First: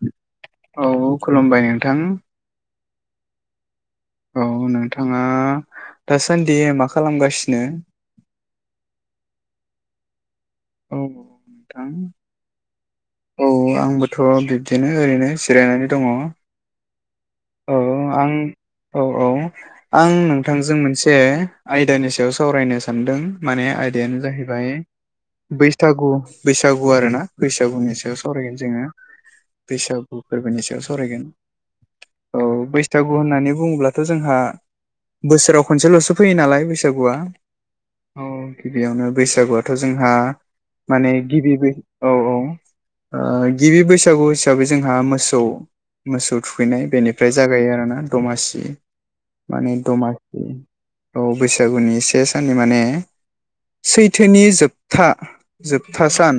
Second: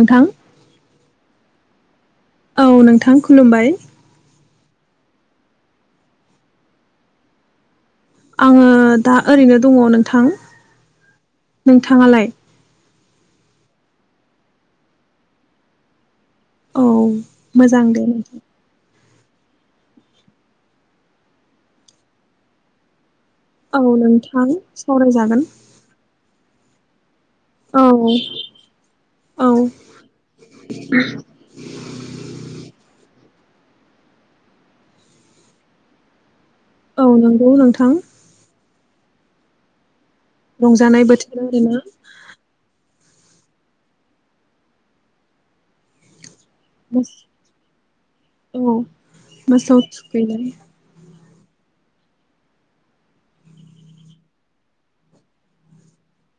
नोंथां औ खुलुमबाय । नोंथां औ नोंथां खुलुमबाय । औ नोंथाङा दासान्दि मा खालामगासिनो? आङो दा ओरैनो दङ नोंथां । औ नोंथां औ आंबोथ' बिब्दिनो ओरैनो जिरायनानै दङ । औ । मोजां दे । औ औ आं नोंथांजों मोनसे आयदानि सायाव सावरायनो सानदों माने औ आयदायानो नोंथां जाहैबाय सावरायजागोन बैसथागु । बैसागु आरो ना औ बैसागुनि सायाव सावरायगोन जोङो औ बैसागु फोरबोनि सायाव सारायगोन । औ बैसागु होननानै बुङोब्लाथ' जोंहा बोसोराव खनसेल'सो फैयो नालाय औ बैसागुआ नंगौ नोंथां औ । बेयावनो बैसागुआथ' जों हा रंजानाय माने बोथोर गिबिबै आरोना औ औ आ गिबि बैसागु हिसाबै जोंहा मोसौ मोसौ थुखैनाय बेनि फ्रे जागायो आरोना दमासि औ माने मोसौ दमाहि थुखैनाय औ बैसागुनि से साननि माने सैथोनि जोबथा जोबथा सान।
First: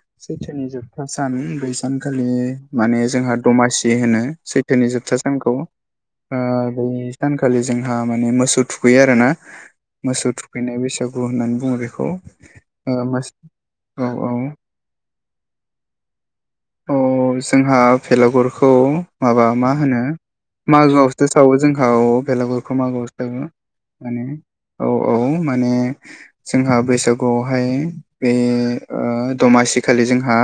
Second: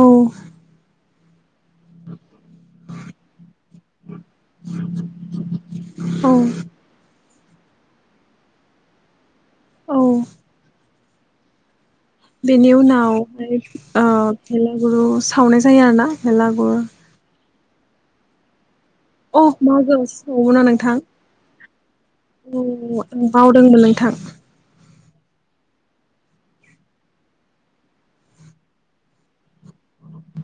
औ सैथोनि जोबथा सान बै सानखालि माने जोंहा दमासि होनो सैथोनि जोबथा सानखौ औ ओ सानखालि जोंहा माने मोसौ थुखैयो आरो ना औ मोसौ थुखैनाय बेैसागु औ होननानै बुङो बे बेनि उनावहाय ओ औ औ बेलागुरु सावनाय जायो आरोना बेलागुरु अ जोंहा फेलागुरखौ माबा मा होनो मागोआवसो सावोमोन ना नोंथां मागोआवसो सावो जोंना औ औ बेलागुरखौ आं मागोआवसो सावो बावदोंमोन नोंथां माने औ - औ माने जोंहा बैसागुआवहाय बे ओ दमासि खालि जोंहा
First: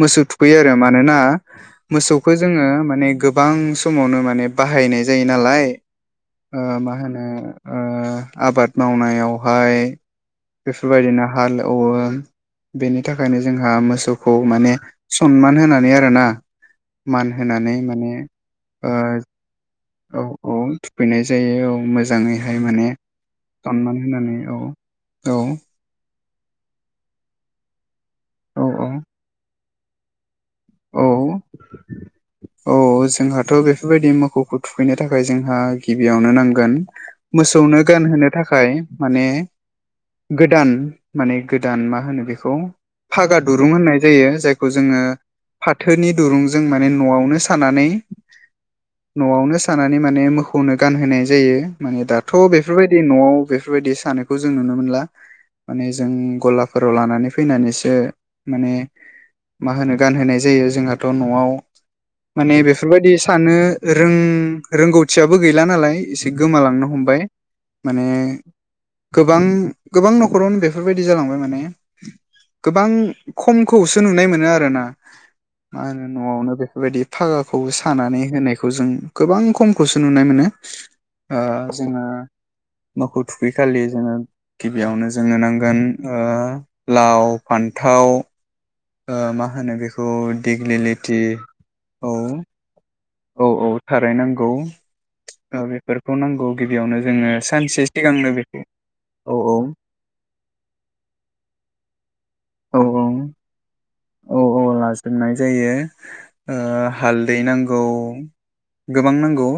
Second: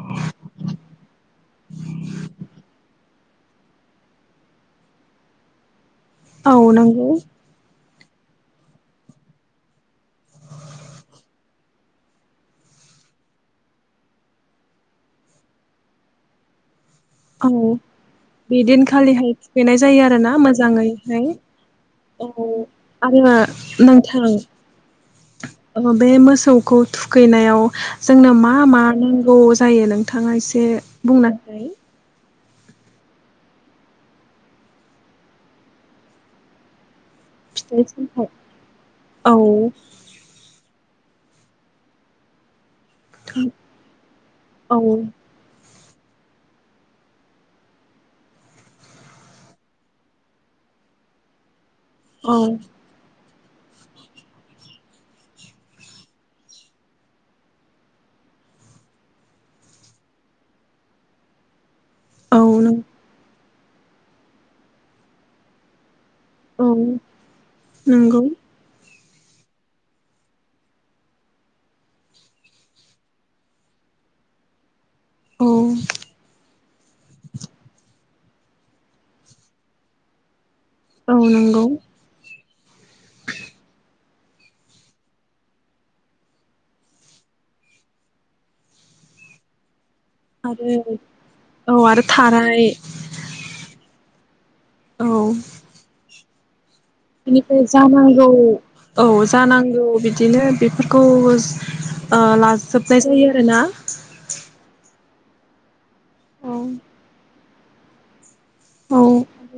मोसौ थुखैयो आरो मानोना मोसौखौ जोङो माने गोबां समावनो माने बाहायनाय जायो नालाय औ ओ मा नंगौ होनो ओ आबाद मावनायावहाय बेफोरबायदिनो हाल एवो बेनि थाखायनो जोंहा मोसौखौ माने सनमान होनानै आरोना मान होनानै माने बि दिन ओ खालिहाय थुखैनाय ज जायो औ आरोना औ थुखैनाय मोजाङैहाय जायो औ औ मोजाङैहाय माने आरो सनमान नोंथां होनानै औ औ अ बे मोस खौ थुखैनायाव जोंनो मा औ मा नांगौ जायो नोंथाङा एसे बे औ बुंना [unintelligible] औ जोंहाथ बेफोरबायदि मोखौखौ थुखैनो थाखाय जोंहा गिबियावनो नांगोन मोसौनो फिथाइ गानहोनो सामथाइ थाखाय माने औ गोदान माने गोदान मा होनो बेखौ फागा दुरुं होननाय जायो जायखौ औ जोङो फाथोनि दुरुंजों माने नआवनो सानानै नआवनो सानानै माने मोखौनो गानहोनाय जायो माने दाथ औ बेफोरबायदि नआव बेफोरबायदि सानायखौ जों नुनो मोनला माने जों गलाफोराव लानानै फैनानैसो माने मा होनो गानहोनाय जा जायो जोंहाथ नआव माने बेफोरबायदि सानो रों रोंगौथियाबो गैला नालाय एसे औ गोमालांनो हमबाय माने नंगौ गोबां गोबां नखरावनो बेफोरबायदि जालांबाय माने गोबां खमखौसो नुनाय मोनो आरोना औ मा होनो नआवनो बेफोरबायदि फागाखौबो सानानै होनायखौ जों गोबां खमखौसो नुनाय मोनो औ ओ नंगौ जोङो मोखौ थुखैखालि जोङो गिबियावनो जोंनो नांगोन ओ लाव फान्थाव ओ मा होनो बेखौ आरो दिग्लि लिथि औ आरो थाराय औ औ थाराय नांगौ औ बेखौ नांगौ गिबियावनो जोङो बेनिफ्राय सानसे सिगांनो जानांगौ बेखौ औ जानांगौ बिदिनो बेफोरखौ ओ औ लाजोबनाय जायो आरोना औ औ लाजोबनाय जायो आ औ हाल दै नांगौ औ गोबां नांगौ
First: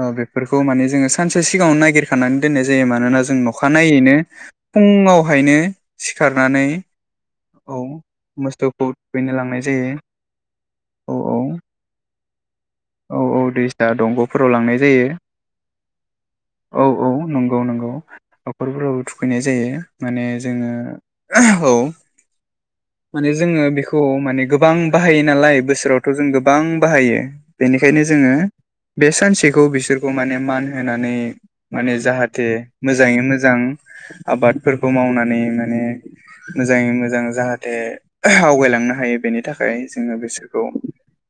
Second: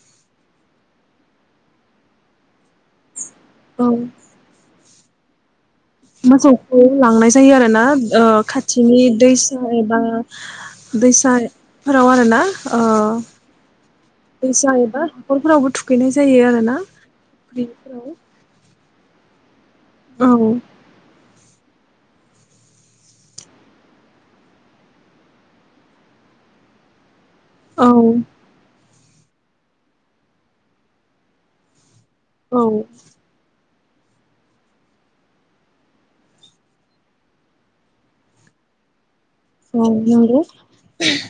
ओ बेफोरखौ माने जोङो सानसे सिगाङाव नायगिरखानानै दोननाय जायो मानोना जा जों औ अखानायैनो फुङावहायनो सिखारनानै मोसौखौ लांनाय जायो आरो औ ना ओ ओ मोसौखौ खाथिनि थुखैनो दैसा लांनाय जायो एबा औ औ दैसाफोराव आरो ना औ औ दैसा दंग'फोराव लांनाय जायो बेनो औ औ नंगौ नंगौ हाखरफोराव थु फैनाय जायो माने औ जोङो औ माने जोङो बेखौ माने गोबां बाहायो नालाय बोसोरावथ' जों गोबां बाहायो बेनिखायनो जोङो बे सानसेखौ बिसोरखौ माने मान होनानै माने जाहाथे औ मोजाङै मोजां आबादफोरखौ मावनानै माने मोजाङै मोजां जाहा ए आवगायलांनो हायो बेनि थाखाय औ जोङो नंगौ बिसोरखौ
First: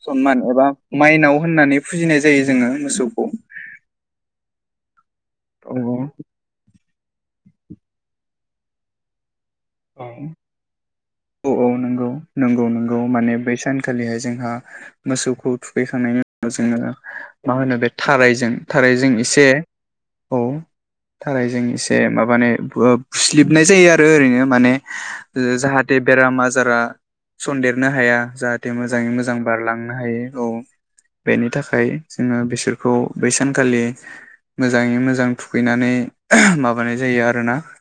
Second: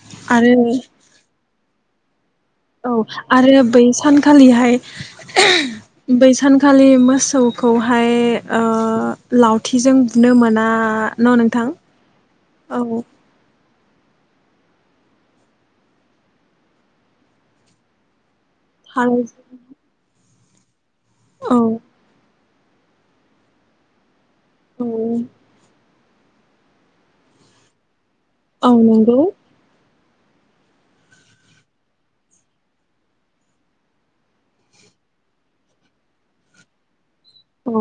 सनमान आरो एबा माइनाव होननानै फुजिनाय जायो जोङो औ मोसौखौ आरो बै सानखालिहाय औ [unintelligible] बैसानखालि मो सौखौहाय ओ लावथिजों औ बुनो मोना न' औ औ नोंथां औ खालिहाय जोंहा मोसौखौ थुखैखांनायनि उनाव जोङो मा होनो बे थारायजों थारै थार जों एसे औ औ थारायजों एसे माबाने बो ओ फुसलिबनाय जायो आरो ओरैनो माने औ जाहा थे बेराम आजारा सन्देरनो हाया। जाहाथे औ मोजाङै नंगौ मोजां बारलाङो हायो औ बेनि थाखाय जोङो बिसोरखौ बै सानखालि मोजाङै मोजां थुखैनानै माबानाय जायो आर औ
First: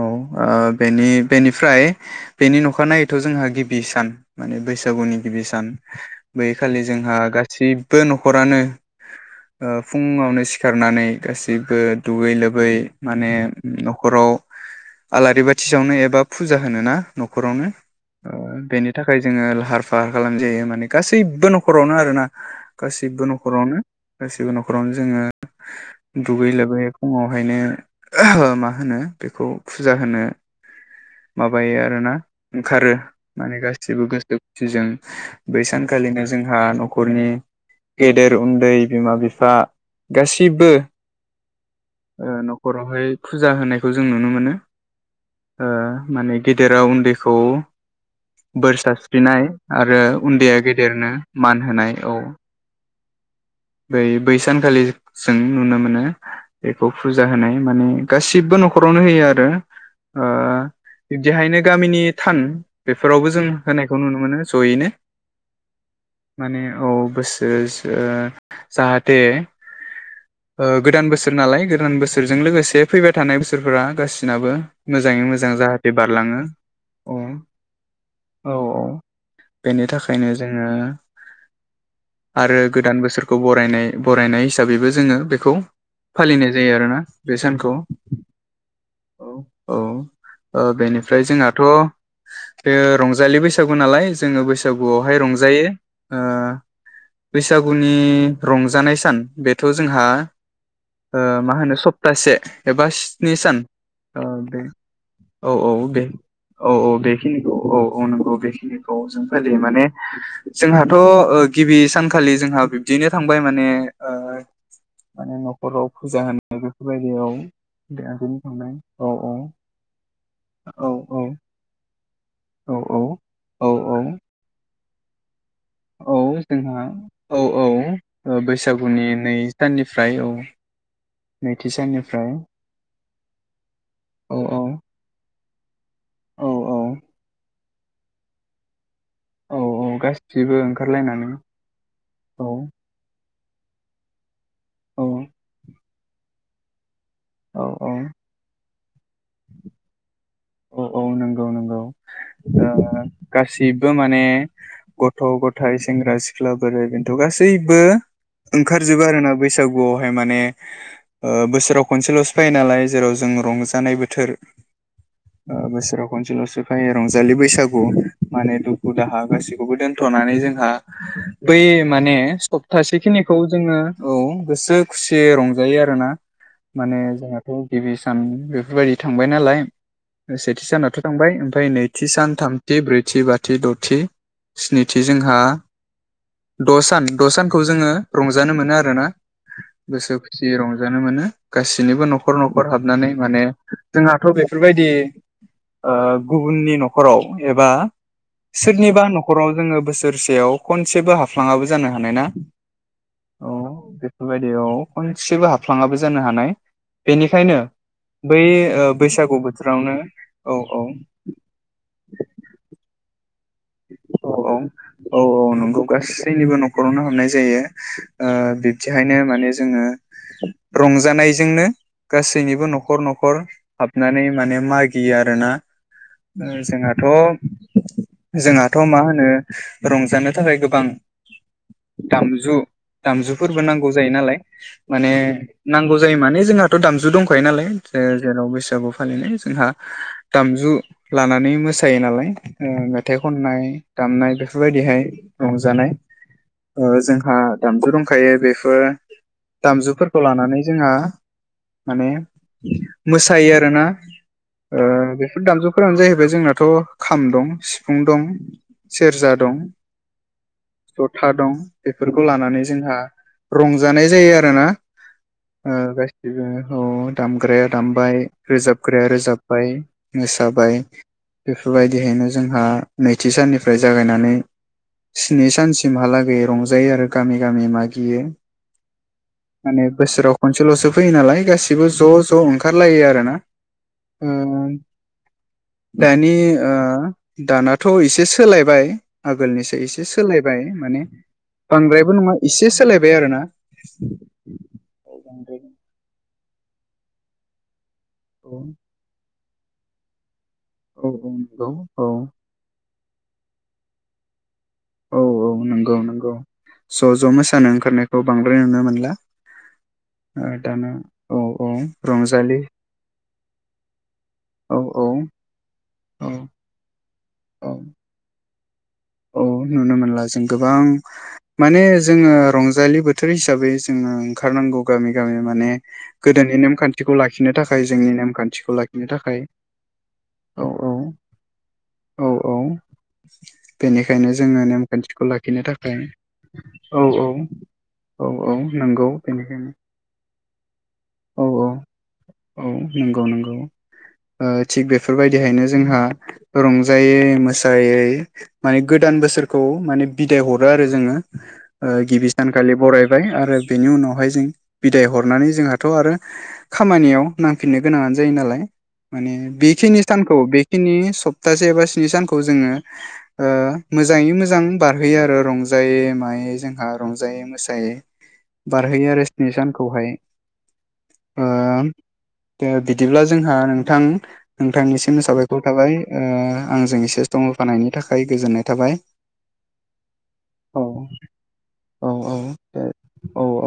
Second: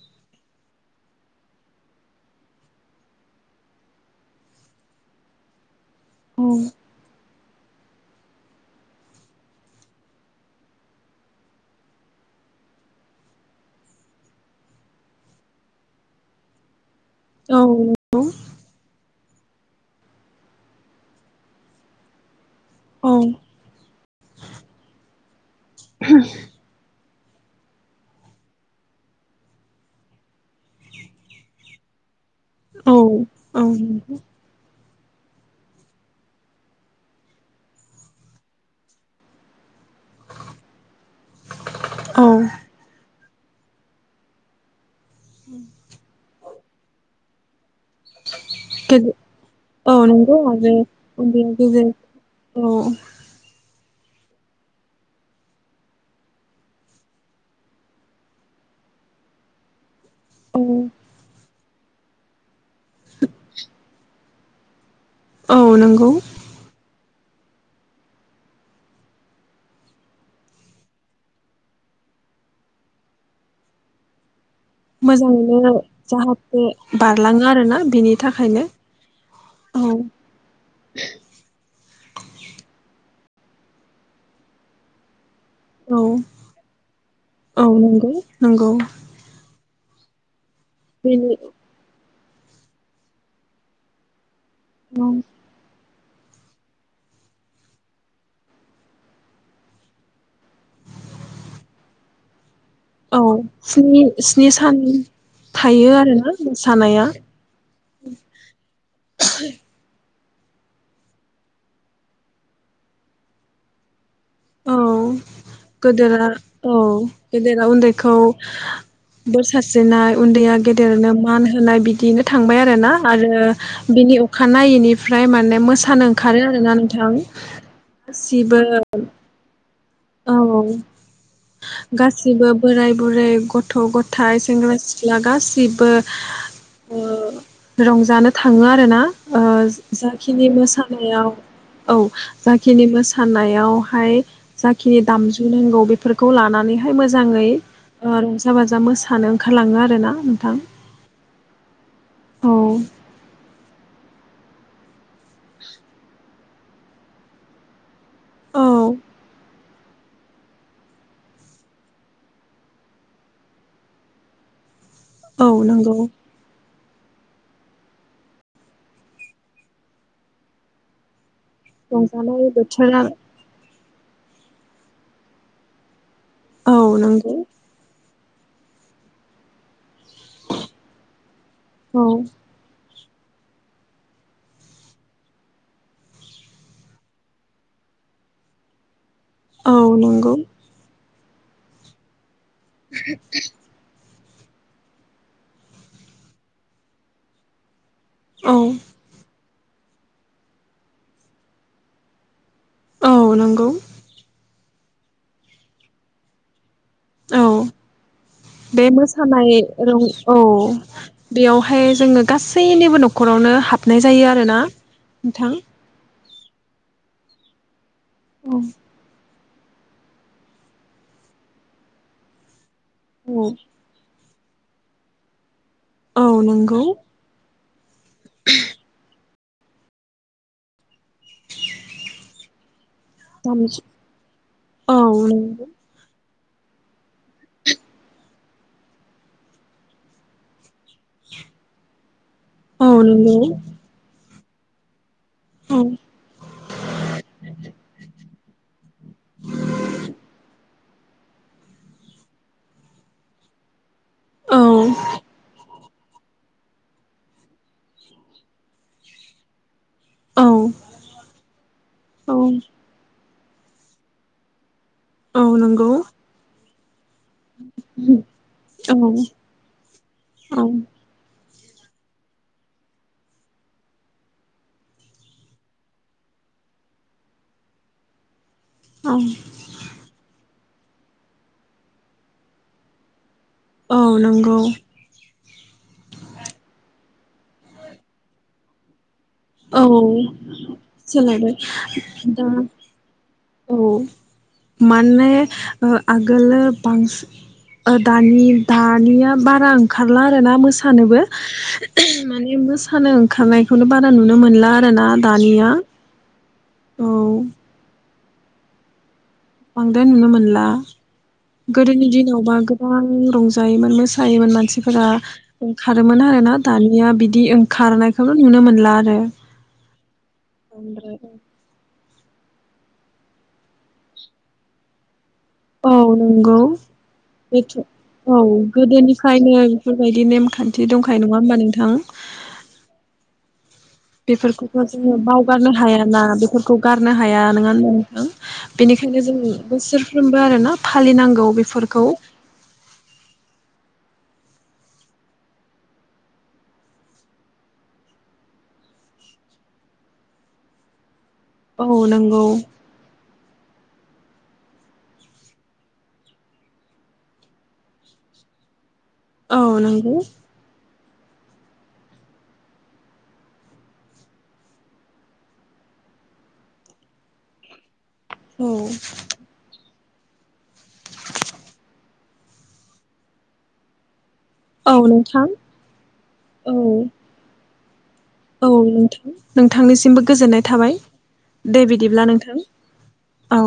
औ ओ बेनि बेनिफ्राय बेनि न'खानायनायैथ' जोंहा गिबि सान माने बैसागुनि गिबि सान। बै औ खालि जोंहा गा सिबबो न'खरानो ओ फुंङावनो सिखारनानै गासैबो दुगैयै लोबै माने न'खराव आलारि बाथि सावनो एबा फुजा होनो ना न'खरावनो औ ओ बेनि थाख खाय जोङो लाहार फाहार खालाम जायो माने गासैबो न'खरावनो आरोना। औ गासैबो न'खरावनो गाैबो न'खरावनो जोङो दुगै लोबै फुङावहायनो मा होनो बेखौ फुजा होनो माबायो आरोना औ ओंखारो माने औ गासिबो गोसो खुसिजों बै सानखालिनो जोंहा न'खरनि गेदेर उन्दै बिमा बिफा गासिबो औ ओ न'खरावहाय फुजा होनाय खो जों नुनो मोनो। ओ माने गेदेराव उन्दैखौ बोर गेजे सारस्रिनाय आरो औ नंगौ उन्दैया आरो गेदेरनो उन्दैया मान गेदेर होनाय औ। बै बै सानखालि जों नुनो मोनो बेखौ फुजा होनाय माने गासिबो न'खरावनो होयो आरो ओ औ बिब्दिहायनो गामिनि थान बेफोरावबो जों होनायखौ नुनो मोनो ज'यैनो औ नंगौ माने औ [unintelligible] जाहाथे ओ गोदान बोसोर नालाय गोदान बोसोरजों लोगोसे फैबाय थानाय बोसोरफोरा गासिनाबो मोजाङै मोजां मोजाङैनो जाहाथे बारलाङो जाहाथे अ बारलाङो आरोना बिनि औ थाखायनो औ औ बेनि थाखायनो जोङो आरो गोदान बोसोर खौ बरायनाय बरायनाय हिसाबैबो जोङो बे खौ औ फालिनाय जायो आरोना बे औ सानखौ नंगौ नंगौ औ औ ओ बेनिफ्राय बेनि जोंहाथ' बे रंजालि बैसागु नालाय जोङो बैसाग बसागुआवहाय रंजायो। ओ बैसागुनि रंजानाय सान बेथ' जोंहा ओ मा होनो सप्तासे एबा औ स्नि सान स्नि स्नि बे सान औ औ थायो बे आरोना औ औ मोसानाया बेखिनिखौ औ औ नंगौ बेखिनिखौ जों फलियो माने। जोंहाथ'ओ गिबि सानखालि जोंहा [unintelligible] बिदिनो थांबाय माने ओ। औ माने न'खराव फुजा होनाय बेफोरबायदियाव [unintelligible] उन्दैखौ बेनो थांबाय औ औ बोर सारस्रिनाय उन्दैया औ गेदेरनो औ मान होनाय बिदिनो थांबाय आरो औ ना औ आरो औ औ बिनि अखाानायनायैनि। फ्राय माने औ जोंहा औ औ गासिबो बैसागुनि नै साननि। औ साननिफ्राय गासिबो बोराय बुरै गथ' औ गथायाइ सेंग्रा सिख्ला गाससि [unintelligible] [unintelligible] औ औ। रंजानो थाङो आरो ना। ओ औ जाखिनि गासिबो मोसानायाव ओंखारलायनानै औ जाखिनि मोसानाय। बेयावहाय। जाखिनि दामजु नांगौ बे। फोरखौ लानानै। [unintelligible] मोजाङै औ रंजा बाजा मोसानो ओंखारलाङो आरो ना। औ औ नंगौ नंगौ औ ओ गासिबो माने। [unintelligible] गथ' गथाइ सेंग्रा [unintelligible] सिख्ला बोराय बोनथ' गासैबो। औ ओंखारजोबो आरोना [unintelligible] बैसागुआवहाय माने ओ बोसोराव खनसेल'सो फायो नालाय जेराव जों रंजानाय बोथोर। औ ओ नंगौ बोसोराव खनसेल'सो। फाय रंजालि बैसागु माने दुखु दाहा गासैखौबो दोनथ'नानै जोंहा। बै माने रंजानाय बोथोरा सप्तासे खिनिखौ जोङो। औ गोसो खुसियै रंजायो आरो ना। औ माने नंगौ जोङाथ' गिबि उम बेफोरबायदि थांबाय नालाय। सेथि सानाथ' थांबाय ओमफ्राय औ नैथि सान थामथि ब्रै थि बाथि द'थि स्निथि जोंहा द' सान द' सानखौ जोङो रंजानो मोनो आरो ना। औ गोसो नंगौ खुसियै रंजानो मोनो। गासैनिबो न' खर न'खर हाबनानै माने जोंहा थ' बेफोरबायदि ओ गुबुननि न'खराव एबा औ सोरनिबा न'खराव जोङो बोसोरसेयाव खनसेबो हाफ्लाङाबो जानो हानाय ना। औ बेफोरबायदि औ। खनसेबो हाबफ्लाङाबो जानो हानाय । औ बेनिखायनो बै ओ बे बैसागु मोसानाय बोथोर रं औ बेयावहाय जोङो गासैनिबो न'खरावनो हाबनाय जायो आरो ना नोंथां। निबो न'खरावनो हाबनाय जायो। ओ औ बिब्दिहायनो माने जोङो रंजानायजोंनो गासैनिबो न' खर न'खर औ हाबनानै माने मागियो आरो ना। औ ओ नंगौ जोंहाथ' जोंहाथ' मा होनो रंजानो थाखाय गोबां दामजु दामजुफोरबो दामजु नांगौ जायो नालाय औ माने नंगौ नांगौ जायो माने जोंहाथ दामजु दं खायो नालाय ओ जेराव बैसागु फालिनाय जोंहा दामजु लानानै मोसायो नालाय औ ओ मेथाइ नंगौ खननाय दामनाय बेफो बेफोरबायदिहाय औ रंजानाय ओ जोंहा दामजु दंखायो बेफोर दामजुफोरखौ लानानै जोंहा माने मोसायो आरोना। ओ औ बेफोर दामजु फोरानो जाहैबाय जोंनाथ' खाम दं सिफुं दं सेरजा दं औ जथा दं बेफोरखौ औ लानानै जोंहा रंजानाय जायो आरोना औ ओ नंगौ औ गासैबो । दामग्राया दामबाय रोजाबग्राया औ रोजाबबाय मोसाबाय औ बेफोरबायदिहैनो जोंहा नैथि साननिफ्राय जागायनानै स्नि सानसिमहालागै रंजायो आरो गामि गामि मागियो माने बोसोराव खनसे सल'सो फैयो नालाय गासिबो ज' ज' ओंखारलायो आरोना औ ओ नंगौ दानि ओ दाना दाथ' एसे सोलायबाय आगोलनिसो औ एसे सोलायबाय माने सोलायबाय बांद्रायबो नङा दा एसे सोलायबाय आरोना औ औ माने ओ आगो [unintelligible] बांस दानि औ दानिया बारा बारा ओंखारला मोसानोबो औ नंगौ औ माने मोस मोसानो ओंखारनायखौनो बारा खो नुनो मोनला आरो औ औ नंगौ नंगौ औ ज' ज' मोसानो ओंखारनायखौ खौव बांद्राय नुनो मोनला बांद्राय नुनो ओ मोनला दाना औ औ गोदोनि दिनावबा रंजालि गोबां रंजायोमोन मोसायोमोन औ औ मानसिफोरा खारोमोन औ आरो ना दानिया बिदि दिं औ ओंखारनायखौनो नुनो नुनो मोनला आरो औ नुनो मोनला जों गोबां ओमफ्राय माने जोङो रंजालि बोथोर हिसाबै जोङो ओंखारनांगौ गामि गामि माने औ गोदोनि नंगौ नेमखान्थिखौ लाखिनो थाखाय बेथ' जोंनि औ नेमखान्थिखौ लाखिनो थाखाय गोदोनिफ्रायनो बेफोरबायदि औ नेमखान्थि औ दंखायो नङा होमबा नोंथां औ औ बेनिखायनो जोङो बेफोरखौबो जोङो नेमखान्थिखौ लाखिनो बावगारनो थाखाय हायाना बेफोरखौ औ गारनो औ हाया नङा होनना औ औ नोंथां नंगौ बेनिखायनो जों बोसोरफ्रोमबो आरो ना फालिनांगौ औ औ बेफोरखौ औ नंगौ नंगौ थिग बेफोरबायदिहायनो जोंहा रंजायै मोसायै माने गोदान बोसोरखौ माने बिदाय हरो आरो जोङो औ गिबि नंगौ सानखालि बरायबाय आरो बेनि उनावहाय जों बिदाय हरनानै जोंहाथ' आरो खामानियाव नांफिननो गोनाङानो जायो नालाय माने औ बेखिनि नंगौ सानखौ बेखिनि सप्तासे एबा स्नि सानखौ जोङो ओ मोजाङै मोजां बारहोयो आरो रंजायै मायै जोंहा रंजायै मोसायै औ बारहोयो आरो स्नि सानखौहाय ओ दे बिदिब्ला जोंहा नोंथां औ नोंथांनिसिम नोंथां साबायखर थाबाय ओ औ आंजों एसे सम होफानायनि थाखाय गोजोननाय औ थाबाय नोंथां नोंथांनिसिमबो गोजोननाय औ थाबाय दे औ बिदिब्ला औ नोंथां दे औ